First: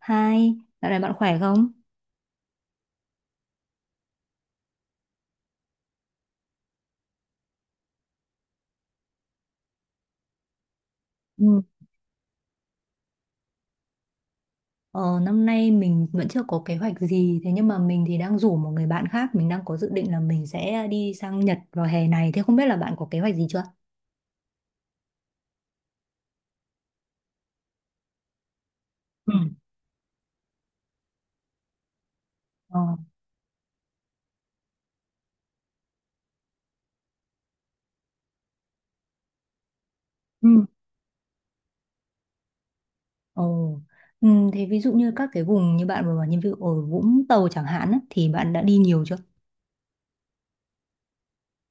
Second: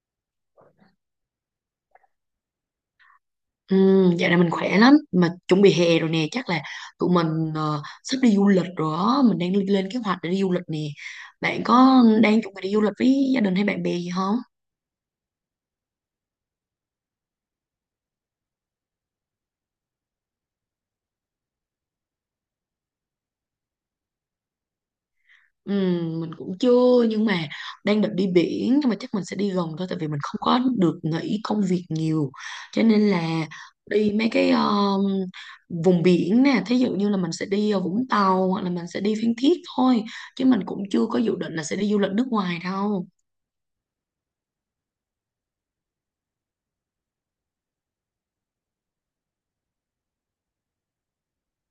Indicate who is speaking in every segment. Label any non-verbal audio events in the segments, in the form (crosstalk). Speaker 1: Hai, dạo này bạn khỏe không?
Speaker 2: Ừ, dạo này mình khỏe lắm mà chuẩn bị hè rồi nè, chắc là tụi mình sắp đi du lịch rồi đó. Mình đang lên kế hoạch để đi du lịch nè.
Speaker 1: Ừ.
Speaker 2: Bạn có đang chuẩn bị đi du lịch với gia đình hay bạn bè gì không?
Speaker 1: Ờ, năm nay mình vẫn chưa có kế hoạch gì, thế nhưng mà mình thì đang rủ một người bạn khác, mình đang có dự định là mình sẽ đi sang Nhật vào hè này, thế không biết là bạn có kế hoạch gì chưa?
Speaker 2: Ừ, mình cũng chưa nhưng mà đang định đi biển, nhưng mà chắc mình
Speaker 1: Ừ.
Speaker 2: sẽ đi gần thôi tại vì mình không có được nghỉ công việc nhiều,
Speaker 1: Ờ.
Speaker 2: cho nên là đi mấy cái vùng biển nè, thí dụ như là mình sẽ đi Vũng Tàu hoặc là mình sẽ đi Phan Thiết thôi, chứ mình
Speaker 1: Ừ.
Speaker 2: cũng chưa có dự định là sẽ đi du lịch nước ngoài đâu.
Speaker 1: Ồ, ừ, thế ví dụ như các cái vùng như bạn vừa bảo như ví dụ ở Vũng Tàu chẳng hạn á, thì bạn đã đi nhiều chưa?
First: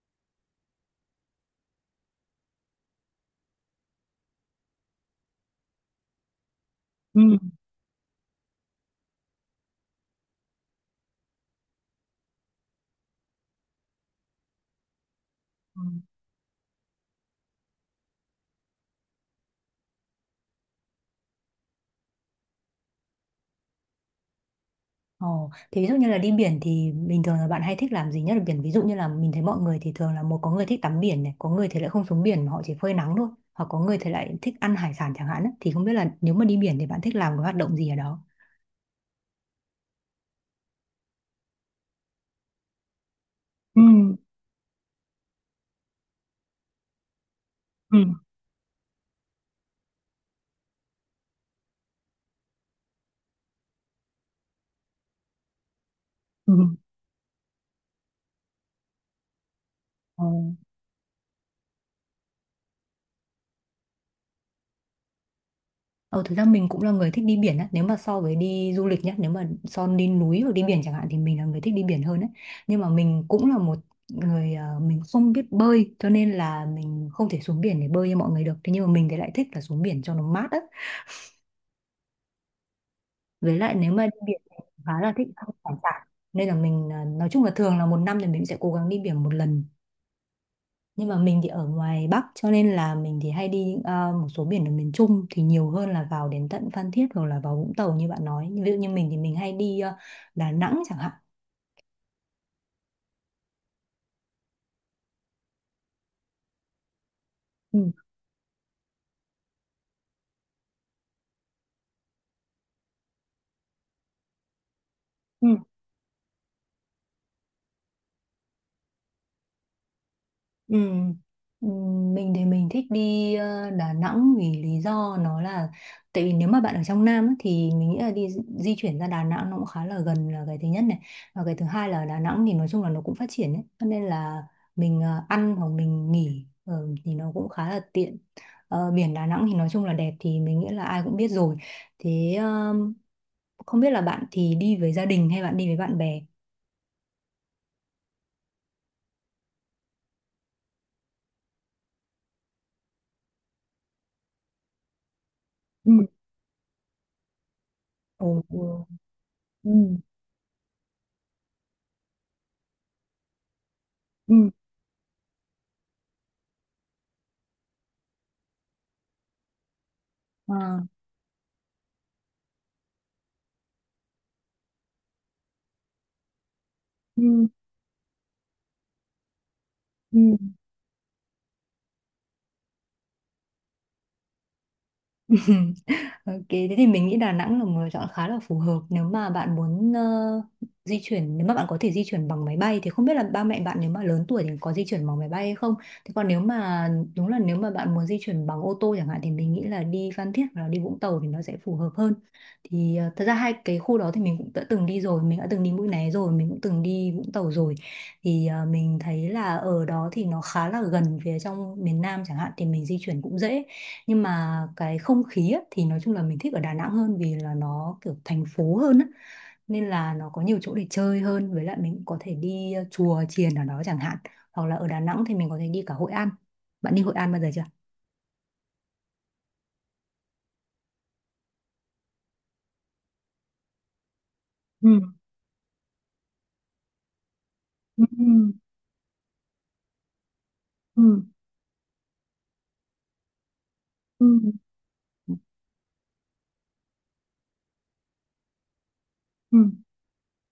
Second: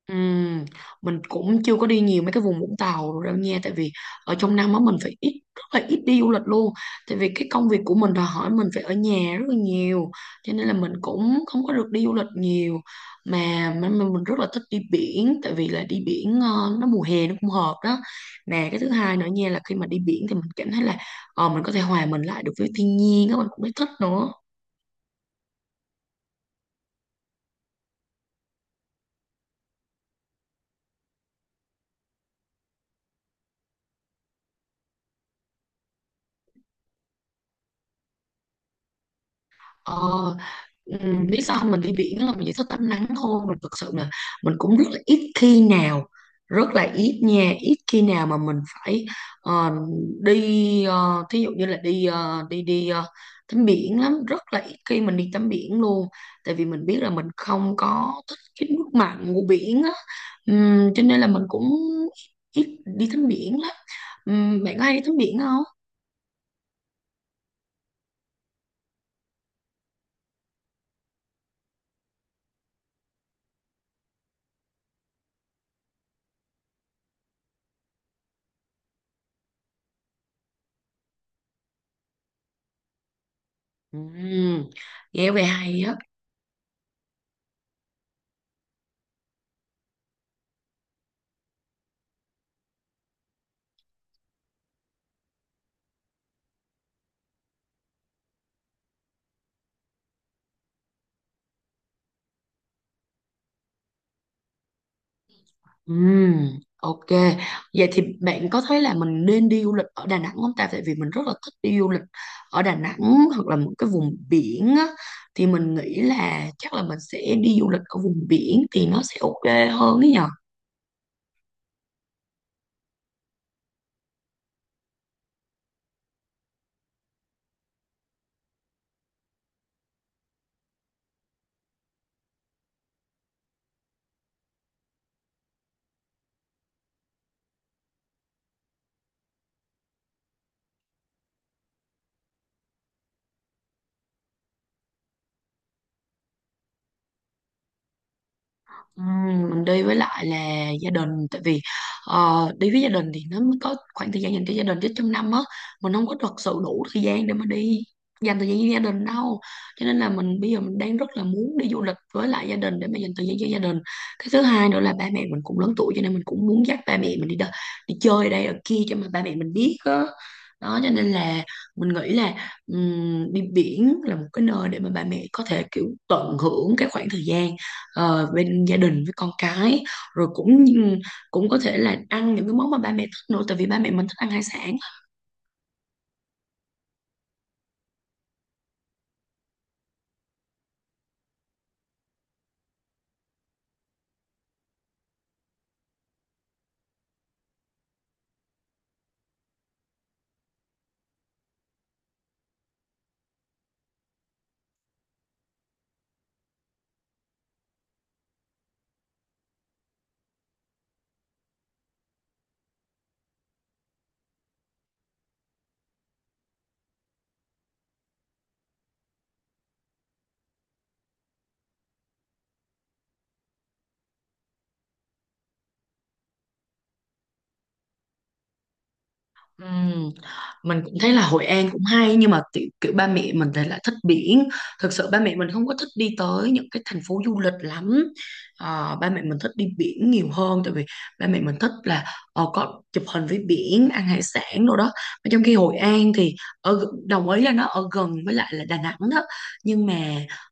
Speaker 2: Ừm, mình cũng chưa có đi nhiều mấy cái vùng Vũng Tàu đâu nha, tại vì ở trong năm á mình phải ít, rất là ít đi du lịch luôn, tại vì cái công việc của mình đòi hỏi mình phải ở nhà rất là nhiều, cho nên là mình cũng không có được đi du lịch nhiều. Mà mình rất là thích đi biển, tại vì
Speaker 1: Ừ.
Speaker 2: là đi biển nó mùa hè nó cũng hợp đó nè. Cái thứ hai nữa nha là khi mà đi biển thì mình cảm thấy là mình có thể hòa mình lại được với thiên nhiên đó, mình cũng thấy thích nữa.
Speaker 1: Ồ, thế ví dụ như là đi biển thì bình thường là bạn hay thích làm gì nhất ở biển? Ví dụ như là mình thấy mọi người thì thường là một có người thích tắm biển này, có người thì lại không xuống biển mà họ chỉ phơi nắng thôi, hoặc có người thì lại thích ăn hải sản chẳng hạn ấy. Thì không biết là nếu mà đi biển thì bạn thích làm cái hoạt động gì ở đó?
Speaker 2: Ờ, Ừ, lý do mình đi biển là mình chỉ thích tắm nắng thôi, mình thực
Speaker 1: Ừ,
Speaker 2: sự là mình cũng rất là ít khi nào, rất là ít nha, ít khi
Speaker 1: ừ,
Speaker 2: nào mà mình phải ờ, đi thí dụ như là đi đi đi tắm biển lắm, rất là ít khi mình đi tắm biển luôn,
Speaker 1: ừ.
Speaker 2: tại vì mình biết là mình không có thích cái nước mặn của biển á.
Speaker 1: Ồ.
Speaker 2: Cho nên là mình cũng ít đi tắm biển lắm. Bạn có hay đi tắm biển không?
Speaker 1: Ờ, thực ra mình cũng là người thích đi biển á. Nếu mà so với đi du lịch nhá, nếu mà so đi núi hoặc đi biển chẳng hạn thì mình là người thích đi biển hơn đấy. Nhưng mà mình cũng là một người mình không biết bơi cho nên là mình không thể xuống biển để bơi như mọi người được. Thế nhưng mà mình thì lại thích là xuống biển cho nó mát á. Với lại nếu mà đi biển thì
Speaker 2: Ừm,
Speaker 1: khá là thích
Speaker 2: Nghe về
Speaker 1: ăn hải
Speaker 2: hay á.
Speaker 1: sản. Nên là mình nói chung là thường là một năm thì mình sẽ cố gắng đi biển một lần nhưng mà mình thì ở ngoài Bắc cho nên là mình thì hay đi à, một số biển ở miền Trung thì nhiều hơn là vào đến tận Phan Thiết hoặc là vào Vũng Tàu như bạn nói ví dụ như mình thì mình hay đi à, Đà Nẵng chẳng hạn.
Speaker 2: Ừm, ok. Vậy
Speaker 1: Ừ.
Speaker 2: thì bạn có thấy là mình nên đi du lịch ở Đà Nẵng không ta? Tại vì mình rất là thích đi du lịch ở Đà Nẵng hoặc là một cái vùng biển á,
Speaker 1: Ừ.
Speaker 2: thì mình nghĩ là chắc là mình sẽ đi du lịch ở vùng biển thì nó sẽ ok hơn ấy nhờ.
Speaker 1: Ừ. Ừ, mình thì mình thích đi Đà Nẵng vì lý do nó là tại vì nếu mà bạn ở trong Nam á, thì mình nghĩ là đi di chuyển ra Đà Nẵng nó cũng khá là gần là cái thứ nhất này và cái thứ hai là Đà Nẵng thì nói chung là nó cũng phát triển ấy cho nên là mình ăn hoặc mình nghỉ thì nó cũng khá là tiện. Ờ, biển Đà Nẵng thì nói chung là đẹp thì mình nghĩ là ai cũng biết rồi. Thế không biết là bạn thì đi với gia đình hay bạn đi với bạn bè?
Speaker 2: Ừ, mình đi với lại là gia đình, tại vì đi với gia đình thì nó mới có khoảng thời gian dành cho gia đình, chứ trong năm á
Speaker 1: Ừ.
Speaker 2: mình không có thật sự đủ thời gian để mà đi
Speaker 1: Ồ,
Speaker 2: dành thời gian với gia đình đâu,
Speaker 1: ừ,
Speaker 2: cho nên là mình bây giờ mình đang rất là muốn đi du lịch với lại gia đình để mà dành thời gian cho gia đình. Cái
Speaker 1: ừ,
Speaker 2: thứ hai nữa là ba mẹ mình cũng lớn tuổi, cho nên mình cũng muốn dắt ba mẹ mình đi chơi ở đây ở kia cho mà ba mẹ mình biết á.
Speaker 1: ờ.
Speaker 2: Đó, cho nên là mình nghĩ là đi biển là một cái nơi để mà ba mẹ có thể kiểu tận hưởng cái khoảng thời
Speaker 1: Ừ,
Speaker 2: gian bên gia đình với con cái,
Speaker 1: ừ.
Speaker 2: rồi cũng cũng có thể là ăn những cái món mà ba mẹ thích nữa, tại vì ba mẹ mình thích ăn hải sản.
Speaker 1: (laughs) Ok, thế thì mình nghĩ Đà Nẵng là một lựa chọn khá là phù hợp nếu mà bạn muốn di chuyển, nếu mà bạn có thể di chuyển bằng máy bay thì không biết là ba mẹ bạn nếu mà lớn tuổi thì có di chuyển bằng máy bay hay không. Thế còn nếu mà đúng là nếu mà bạn muốn di chuyển bằng ô tô chẳng hạn thì mình nghĩ là đi Phan Thiết hoặc là đi Vũng Tàu thì nó sẽ phù hợp hơn. Thì thật ra hai cái khu đó thì mình cũng đã từng đi rồi, mình đã từng đi Mũi Né rồi, mình cũng từng đi Vũng Tàu rồi. Thì mình thấy là ở đó thì nó khá là gần phía trong miền Nam chẳng hạn thì mình di chuyển cũng dễ nhưng mà cái không khí á, thì nói chung là mình thích ở Đà Nẵng hơn vì là nó kiểu thành phố hơn á. Nên là nó có nhiều chỗ để chơi hơn với lại mình cũng có thể đi chùa chiền ở đó chẳng hạn hoặc là ở Đà Nẵng thì mình có thể đi cả Hội An. Bạn đi Hội An bao giờ chưa?
Speaker 2: Ừm, Mình cũng thấy là Hội An cũng hay, nhưng mà kiểu ba mẹ mình thì lại thích biển, thực
Speaker 1: Ừ,
Speaker 2: sự ba mẹ mình không có thích đi tới những cái thành phố du lịch lắm.
Speaker 1: ừ,
Speaker 2: Ba mẹ mình thích đi biển nhiều hơn, tại vì
Speaker 1: ừ,
Speaker 2: ba mẹ mình thích là có chụp hình với biển, ăn hải
Speaker 1: ừ,
Speaker 2: sản đồ đó, mà trong khi Hội An thì đồng ý là nó ở gần với lại là Đà Nẵng đó,
Speaker 1: ừ,
Speaker 2: nhưng mà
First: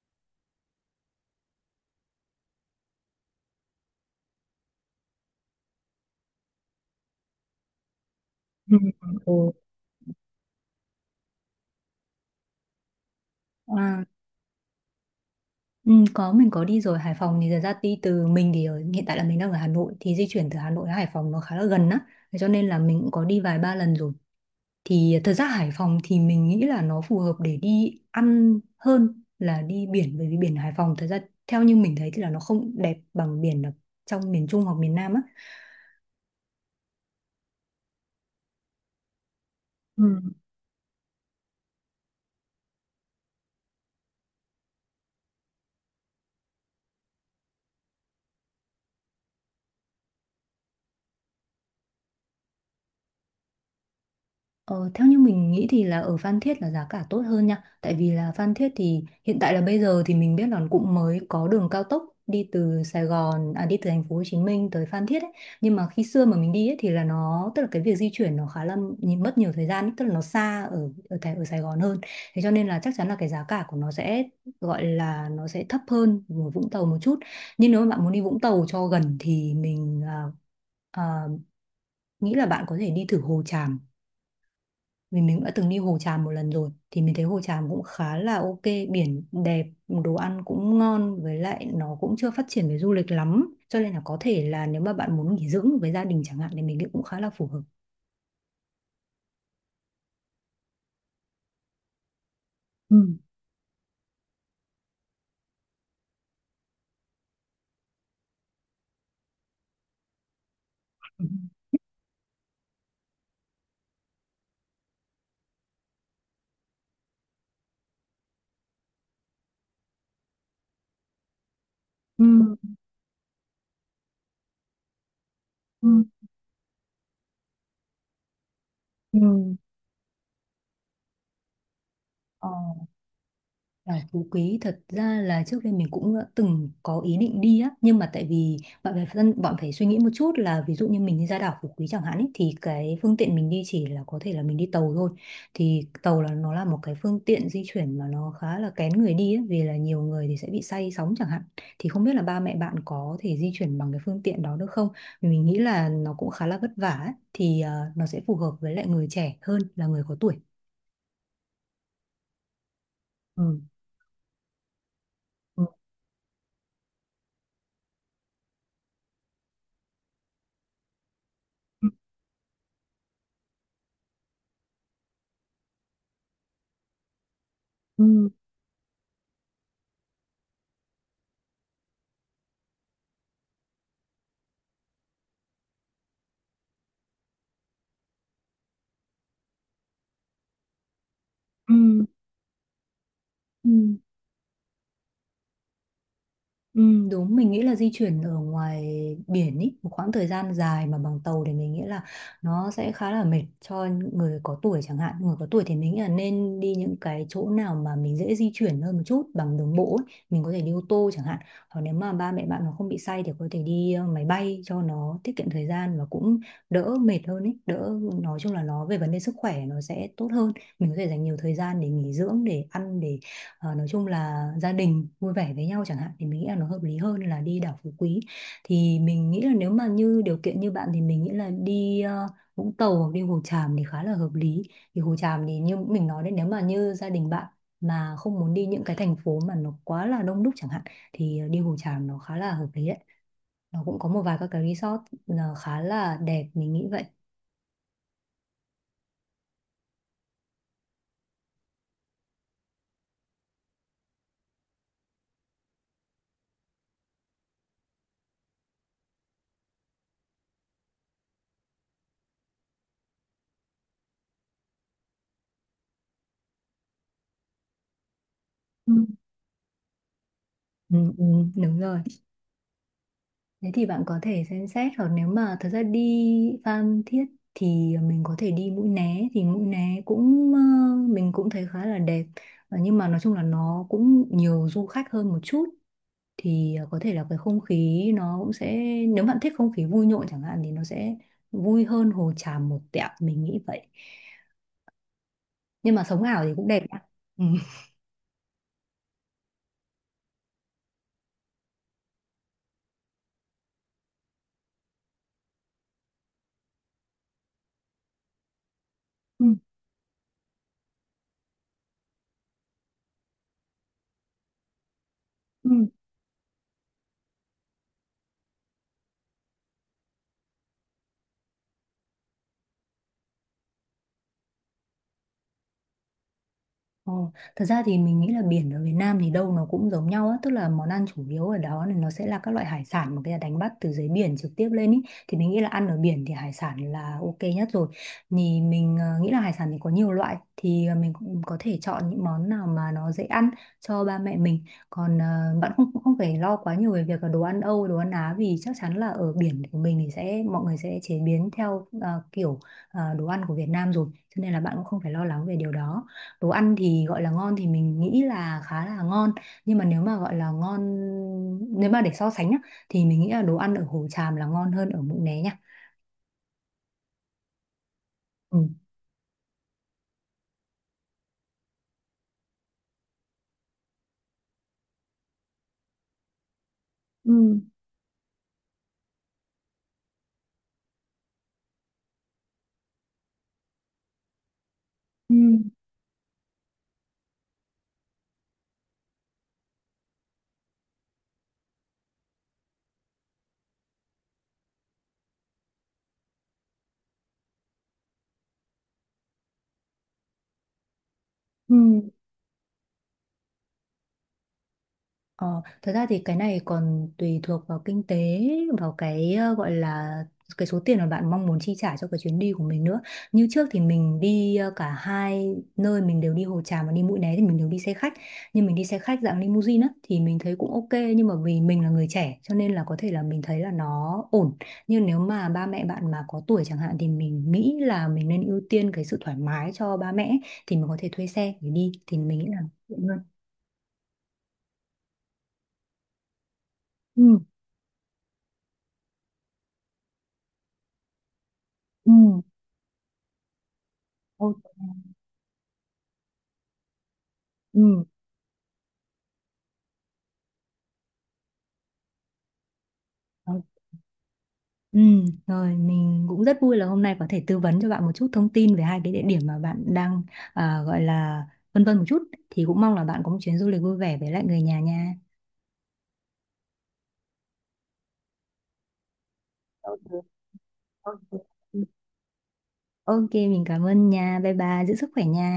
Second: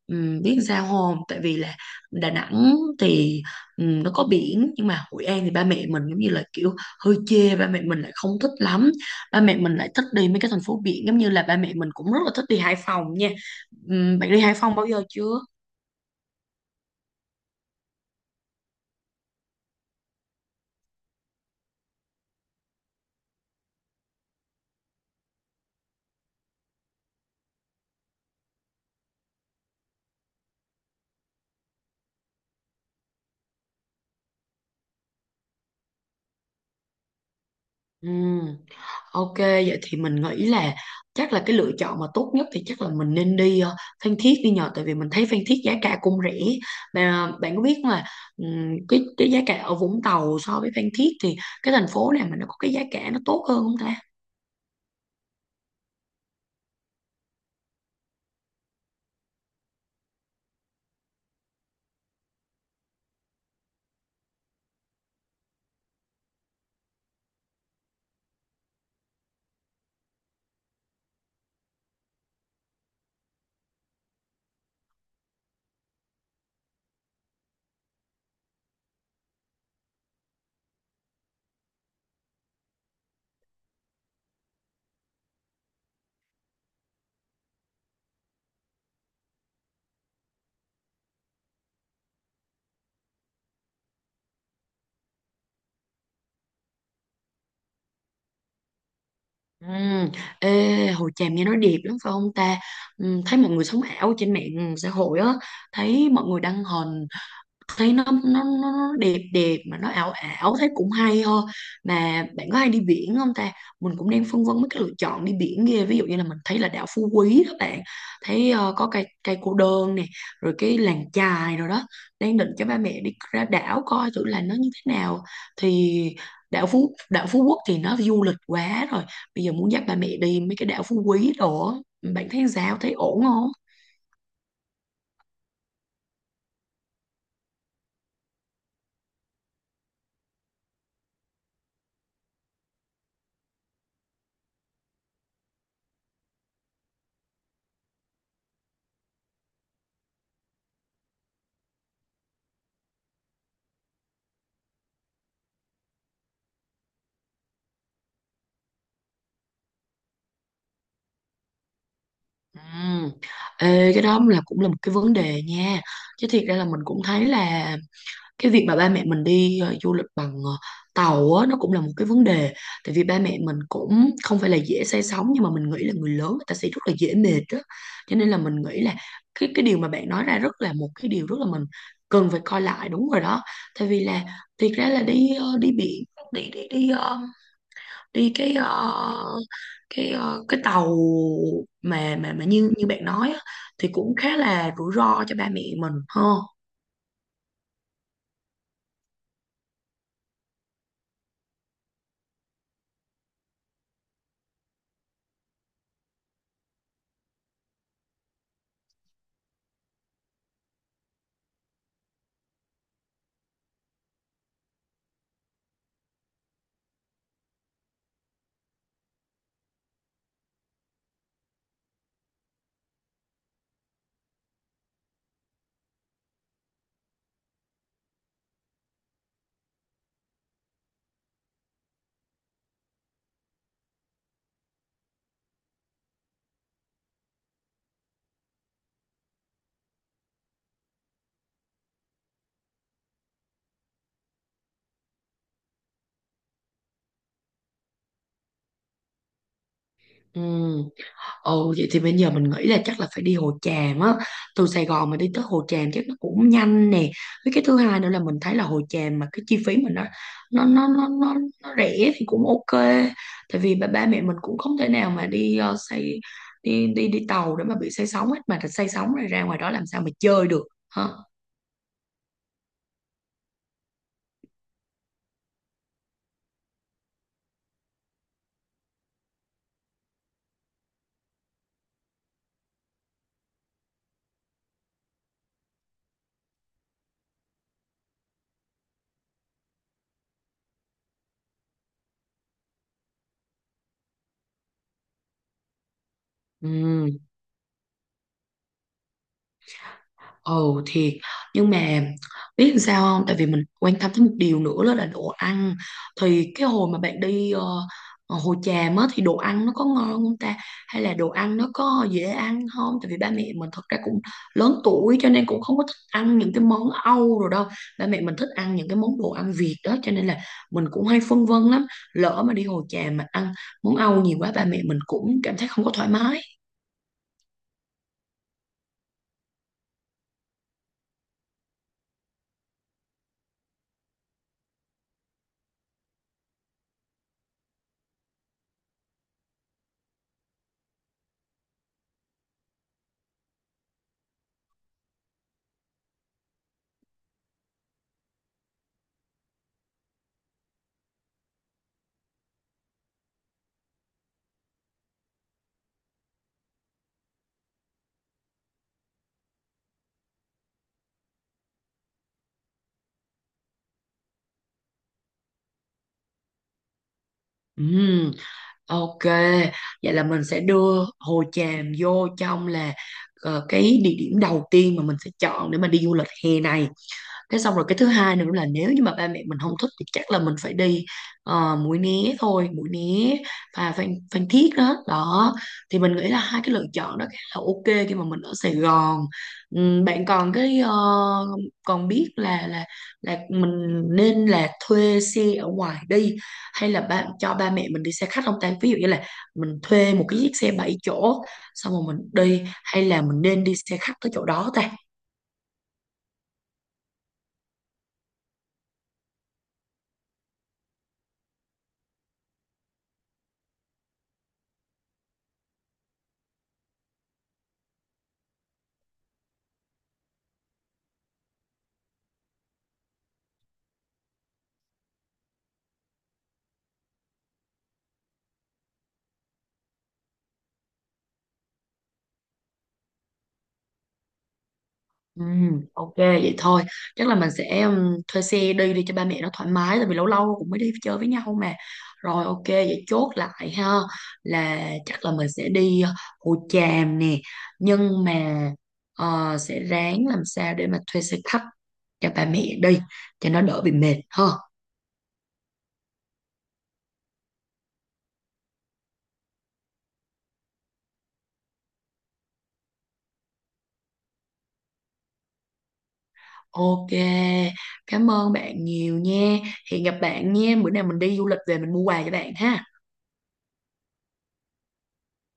Speaker 2: biết sao không, tại vì là Đà Nẵng thì nó có biển nhưng mà Hội An thì ba mẹ mình giống như là kiểu hơi chê, ba mẹ mình lại không thích
Speaker 1: ừ,
Speaker 2: lắm.
Speaker 1: ừ.
Speaker 2: Ba mẹ mình lại thích đi mấy cái thành phố biển, giống như là ba mẹ mình cũng rất là thích đi Hải Phòng nha.
Speaker 1: À,
Speaker 2: Bạn đi Hải Phòng bao giờ chưa?
Speaker 1: ừ, có mình có đi rồi. Hải Phòng thì thật ra đi từ mình thì hiện tại là mình đang ở Hà Nội thì di chuyển từ Hà Nội đến Hải Phòng nó khá là gần á. Thế cho nên là mình cũng có đi vài ba lần rồi. Thì thật ra Hải Phòng thì mình nghĩ là nó phù hợp để đi ăn hơn là đi biển bởi vì biển Hải Phòng thật ra theo như mình thấy thì là nó không đẹp bằng biển ở trong miền Trung hoặc miền Nam
Speaker 2: Ừm, ok, vậy thì mình
Speaker 1: á.
Speaker 2: nghĩ là chắc là cái lựa chọn mà tốt nhất thì chắc là mình nên đi Phan Thiết đi nhờ, tại vì mình thấy Phan Thiết giá cả cũng rẻ. Mà bạn có biết mà cái giá cả ở Vũng Tàu so với Phan Thiết thì cái thành phố nào mà nó có cái giá cả nó tốt hơn không ta?
Speaker 1: Ờ, theo như mình nghĩ thì là ở Phan Thiết là giá cả tốt hơn nha. Tại vì là Phan Thiết thì hiện tại là bây giờ thì mình biết là cũng mới có đường cao tốc đi từ Sài Gòn à đi từ thành phố Hồ Chí Minh tới Phan Thiết ấy. Nhưng mà khi xưa mà mình đi ấy, thì là nó tức là cái việc di chuyển nó khá là mất nhiều thời gian ấy, tức là nó xa ở ở Thái- ở Sài Gòn hơn. Thế cho nên là chắc chắn là cái giá cả của nó sẽ gọi là nó sẽ thấp hơn ở Vũng Tàu một chút. Nhưng nếu mà bạn muốn đi Vũng Tàu cho gần thì mình à, à, nghĩ là bạn có thể đi thử Hồ Tràm vì mình đã từng đi Hồ Tràm một lần rồi thì mình thấy Hồ Tràm cũng khá là ok. Biển đẹp đồ ăn cũng ngon với lại nó cũng chưa phát triển về du lịch lắm cho nên là có thể là nếu mà bạn muốn nghỉ dưỡng với gia đình chẳng hạn thì mình nghĩ cũng khá là phù hợp.
Speaker 2: Ừm, Ê, Hồ Tràm nghe nói đẹp lắm phải không ta?
Speaker 1: Ừ,
Speaker 2: Thấy mọi người sống ảo trên mạng xã hội á, thấy mọi người đăng hình, thấy nó đẹp đẹp mà nó ảo ảo, thấy cũng hay
Speaker 1: ừ,
Speaker 2: ho. Mà bạn có hay đi biển không ta? Mình cũng đang phân vân mấy cái lựa chọn đi biển kia, ví dụ như là mình thấy là đảo Phú Quý các bạn thấy có cây cây cô đơn nè, rồi cái làng chài rồi đó,
Speaker 1: ừ,
Speaker 2: đang định cho ba mẹ đi ra đảo coi thử là nó như thế nào.
Speaker 1: ừ,
Speaker 2: Thì đảo Phú Quốc thì nó du lịch quá rồi, bây giờ
Speaker 1: ừ.
Speaker 2: muốn dắt ba mẹ đi mấy cái đảo Phú Quý đồ á. Bạn thấy
Speaker 1: Ờ.
Speaker 2: sao, thấy ổn không?
Speaker 1: Đảo Phú Quý thật ra là trước đây mình cũng đã từng có ý định đi á nhưng mà tại vì bạn phải suy nghĩ một chút là ví dụ như mình đi ra đảo Phú Quý chẳng hạn ấy, thì cái phương tiện mình đi chỉ là có thể là mình đi tàu thôi thì tàu là nó là một cái phương tiện di chuyển mà nó khá là kén người đi ấy, vì là nhiều người thì sẽ bị say sóng chẳng hạn thì không biết là ba mẹ bạn có thể di chuyển bằng cái phương tiện đó được không. Vì mình nghĩ là nó cũng khá là vất vả ấy, thì nó sẽ phù hợp với lại người trẻ hơn là người có tuổi.
Speaker 2: Ừm,
Speaker 1: Ừ.
Speaker 2: Ê, cái đó là cũng là một cái vấn đề
Speaker 1: Ừ.
Speaker 2: nha, chứ thiệt ra là mình cũng thấy là cái việc mà ba mẹ mình đi du lịch bằng tàu á nó cũng là một cái vấn đề, tại vì ba mẹ mình cũng không phải là dễ say sóng nhưng mà mình nghĩ là người lớn người ta sẽ rất là dễ mệt đó, cho
Speaker 1: Ừ.
Speaker 2: nên là mình nghĩ là cái điều mà bạn nói ra rất là một cái điều rất là mình cần phải coi lại, đúng rồi đó. Tại vì là thiệt ra là đi đi biển đi đi đi ờ, đi cái tàu
Speaker 1: Ừ.
Speaker 2: mà như như bạn nói á, thì
Speaker 1: Ừ.
Speaker 2: cũng khá là rủi ro cho ba mẹ mình ha.
Speaker 1: Ừ, đúng mình nghĩ là di chuyển ở ngoài biển ý một khoảng thời gian dài mà bằng tàu thì mình nghĩ là nó sẽ khá là mệt cho người có tuổi chẳng hạn người có tuổi thì mình nghĩ là nên đi những cái chỗ nào mà mình dễ di chuyển hơn một chút bằng đường bộ ấy. Mình có thể đi ô tô chẳng hạn hoặc nếu mà ba mẹ bạn mà không bị say thì có thể đi máy bay cho nó tiết kiệm thời gian và cũng đỡ mệt hơn ấy đỡ nói chung là nó về vấn đề sức khỏe nó sẽ tốt hơn mình có thể dành nhiều thời gian để nghỉ dưỡng để ăn để. Ờ, nói chung là gia đình vui vẻ với nhau chẳng hạn thì mình nghĩ là nó hợp lý hơn là đi đảo Phú Quý thì mình nghĩ là nếu mà như điều kiện như bạn thì mình nghĩ là đi Vũng Tàu hoặc đi Hồ Tràm thì khá là hợp lý. Thì Hồ Tràm thì như mình nói đấy nếu mà như gia đình bạn mà không muốn đi những cái thành phố mà nó quá là đông đúc chẳng hạn thì đi Hồ Tràm nó khá là hợp lý đấy. Nó cũng có một vài các cái resort là khá là đẹp mình nghĩ vậy.
Speaker 2: Ừ. Ừ, vậy thì bây giờ mình nghĩ là chắc là phải đi Hồ Tràm á, từ Sài Gòn mà đi tới Hồ Tràm chắc nó cũng nhanh nè. Với cái thứ hai nữa là mình thấy là Hồ Tràm mà cái chi phí mình nó nó nó nó, nó rẻ thì cũng ok. Tại vì ba mẹ mình cũng không thể nào mà đi ờ, xây đi đi đi tàu để mà bị say sóng hết, mà thật say
Speaker 1: Ừ,
Speaker 2: sóng rồi ra ngoài đó làm sao mà chơi được
Speaker 1: ừ,
Speaker 2: ha.
Speaker 1: ừ, đúng rồi. Thế thì bạn có thể xem xét hoặc nếu mà thật ra đi Phan Thiết thì mình có thể đi Mũi Né thì Mũi Né cũng mình cũng thấy khá là đẹp. Ờ, nhưng mà nói chung là nó cũng nhiều du khách hơn một chút thì có thể là cái không khí nó cũng sẽ nếu bạn thích không khí vui nhộn chẳng hạn thì nó sẽ vui hơn Hồ Tràm một tẹo mình nghĩ vậy. Nhưng mà sống ảo thì cũng
Speaker 2: Ừ.
Speaker 1: đẹp nhá. Ừ.
Speaker 2: Ồ thiệt. Nhưng mà biết làm sao không, tại vì mình quan tâm tới một điều nữa đó là đồ ăn. Thì cái hồi mà bạn đi Hồ Tràm á thì đồ
Speaker 1: Ừ.
Speaker 2: ăn nó có ngon không ta? Hay là đồ ăn nó có dễ ăn không? Tại vì ba mẹ mình thật ra cũng lớn tuổi, cho nên cũng
Speaker 1: Ừ.
Speaker 2: không có thích ăn những cái món Âu rồi đâu. Ba mẹ mình thích ăn những cái món đồ ăn Việt đó, cho nên là mình cũng hay phân vân lắm, lỡ mà đi Hồ Tràm mà ăn món Âu nhiều quá, ba mẹ mình cũng cảm thấy không có thoải mái.
Speaker 1: Ồ, thật ra thì mình nghĩ là biển ở Việt Nam thì đâu nó cũng giống nhau á, tức là món ăn chủ yếu ở đó thì nó sẽ là các loại hải sản mà người ta đánh bắt từ dưới biển trực tiếp lên ý. Thì mình nghĩ là ăn ở biển thì hải sản là ok nhất rồi. Thì mình nghĩ là hải sản thì có nhiều loại thì mình cũng có thể chọn những món nào mà nó dễ ăn cho ba mẹ mình. Còn bạn không không phải lo quá nhiều về việc là đồ ăn Âu, đồ ăn Á vì chắc chắn là ở biển của mình thì sẽ mọi người sẽ chế biến theo kiểu đồ ăn của Việt Nam rồi, cho nên là bạn cũng không phải lo lắng về điều đó. Đồ ăn thì gọi là ngon thì mình nghĩ là khá là ngon nhưng mà nếu mà gọi là ngon nếu mà để so sánh nhá thì mình nghĩ là đồ ăn ở Hồ Tràm là ngon hơn ở Mũi Né nha.
Speaker 2: Ừ.
Speaker 1: Ừ.
Speaker 2: Ok, vậy là mình sẽ đưa Hồ Tràm vô trong là cái địa điểm đầu tiên mà mình sẽ chọn để mà đi du lịch hè này.
Speaker 1: Ừ.
Speaker 2: Thế xong rồi cái thứ hai nữa là nếu như mà ba mẹ mình không thích thì chắc là mình phải đi Mũi Né thôi, Mũi Né và Phan Thiết đó.
Speaker 1: Ừ.
Speaker 2: Đó, thì mình nghĩ là hai cái lựa chọn đó khá là ok khi mà mình ở Sài Gòn. Bạn còn cái còn biết là là mình nên là thuê xe ở ngoài đi hay là cho ba mẹ mình đi xe khách không ta? Ví dụ như là mình thuê một cái chiếc xe 7 chỗ
Speaker 1: Ừ.
Speaker 2: xong rồi mình đi, hay là mình nên đi xe khách tới chỗ đó ta?
Speaker 1: Ờ, thật ra thì cái này còn tùy thuộc vào kinh tế, vào cái gọi là cái số tiền mà bạn mong muốn chi trả cho cái chuyến đi của mình nữa. Như trước thì mình đi cả hai nơi, mình đều đi Hồ Tràm và đi Mũi Né thì mình đều đi xe khách. Nhưng mình đi xe khách dạng limousine á thì mình thấy cũng ok nhưng mà vì mình là người trẻ cho nên là có thể là mình thấy là nó ổn. Nhưng nếu mà ba mẹ bạn mà có tuổi chẳng hạn thì mình nghĩ là mình nên ưu tiên cái sự thoải mái cho ba mẹ ấy, thì mình có thể thuê xe để đi thì mình nghĩ là tiện hơn.
Speaker 2: Ừ, ok vậy thôi, chắc là
Speaker 1: Ừ.
Speaker 2: mình sẽ thuê xe đi đi cho ba mẹ nó thoải mái, tại vì lâu lâu cũng mới đi chơi với nhau mà.
Speaker 1: Ừ.
Speaker 2: Rồi, ok vậy chốt lại ha,
Speaker 1: Ok.
Speaker 2: là chắc là mình sẽ đi Hồ Tràm nè,
Speaker 1: Ừ,
Speaker 2: nhưng mà sẽ ráng làm sao để mà thuê xe khách cho ba mẹ đi cho
Speaker 1: ờ,
Speaker 2: nó đỡ bị mệt ha.
Speaker 1: ừ, rồi mình cũng rất vui là hôm nay có thể tư vấn cho bạn một chút thông tin về hai cái địa điểm mà bạn đang à, gọi là vân vân một chút thì cũng mong là bạn có một chuyến du lịch vui vẻ với lại người nhà nha.
Speaker 2: Ok, cảm ơn bạn nhiều nha. Hẹn gặp
Speaker 1: Ok,
Speaker 2: bạn nha, bữa nào mình đi
Speaker 1: ok.
Speaker 2: du lịch về mình mua quà cho bạn ha.
Speaker 1: Ok, mình cảm ơn nha. Bye bye, giữ sức khỏe nha.